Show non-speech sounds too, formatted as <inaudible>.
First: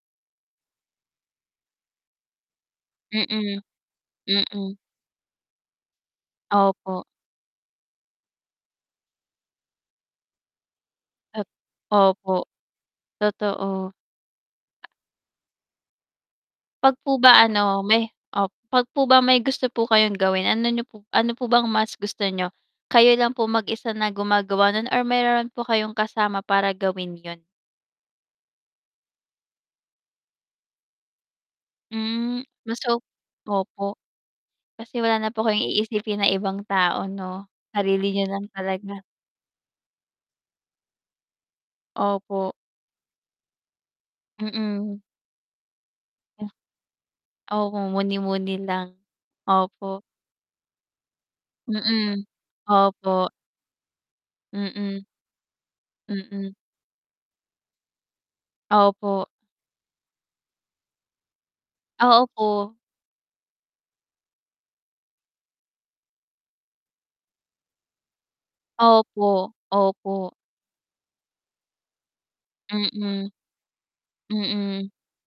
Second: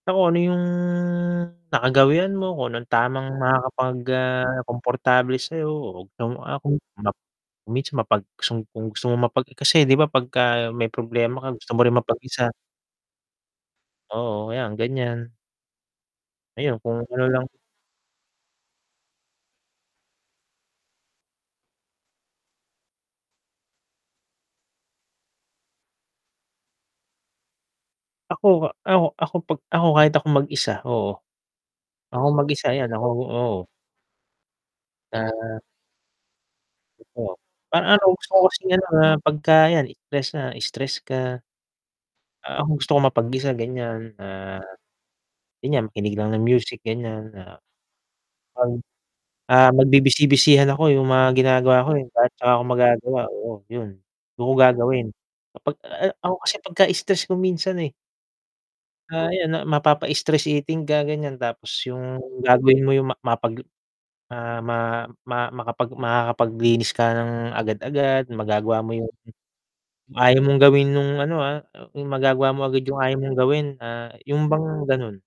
Ako, ano yung nakagawian mo kung anong tamang Mm, makakapag ah, mm. komportable sayo Opo. <unintelligible> mapag kung gusto mong mapag kasi, 'di ba, 'pagka may problema At ka, gusto mo rin opo, mapag-isa. totoo. Oo, ayan, ganyan. Ayun, 'Pag kung po ano ba, lang. ano, may, oh pag po ba may gusto po kayong gawin, ano niyo po ano po bang mas gusto niyo, kayo lang po mag-isa na gumagawa nun or meron po kayong kasama para gawin, 'yun? Ako e ako 'pag ako pag ako, kahit ako mag-isa oo, ako Hmm, mag-isa, mas 'yan, o ako oo. opo. Kasi wala na Ah. kayong iisipin na ibang tao, Oo, 'no, parang, ano, sarili niyo gusto ko lang kasing, ano, talaga. na 'pagka, 'yan, stress na stress ka. Opo. Ah, ako gusto kong mapag-isa, ganyan na Mm. 'yun nga, makinig lang ng Hm. music ganyan Opo, muni-muni <unintelligible> lang, ah, opo. magbi-busy-busyhan ako, 'yung mga ginagawa ko, eh, Mm, at tsaka ako magagawa opo. oo, 'yun dun ko Mm. gagawin, Kapag a a ako Mm. kasi pagka-stress ko minsan, eh Ah, Opo. ayan na mapapa-stress eating ka, ganyan, tapos Ah, yung opo. gagawin mo yung ma mapaglu ah ma ma makapag makakapaglinis ka ng agad-agad, magagawa mo yung Opo, opo. ayaw mong gawin nung, ano, ah, yung magagawa mo agad yung ayaw Mm. mong gawin, ah, yung bang, Mm. ganun.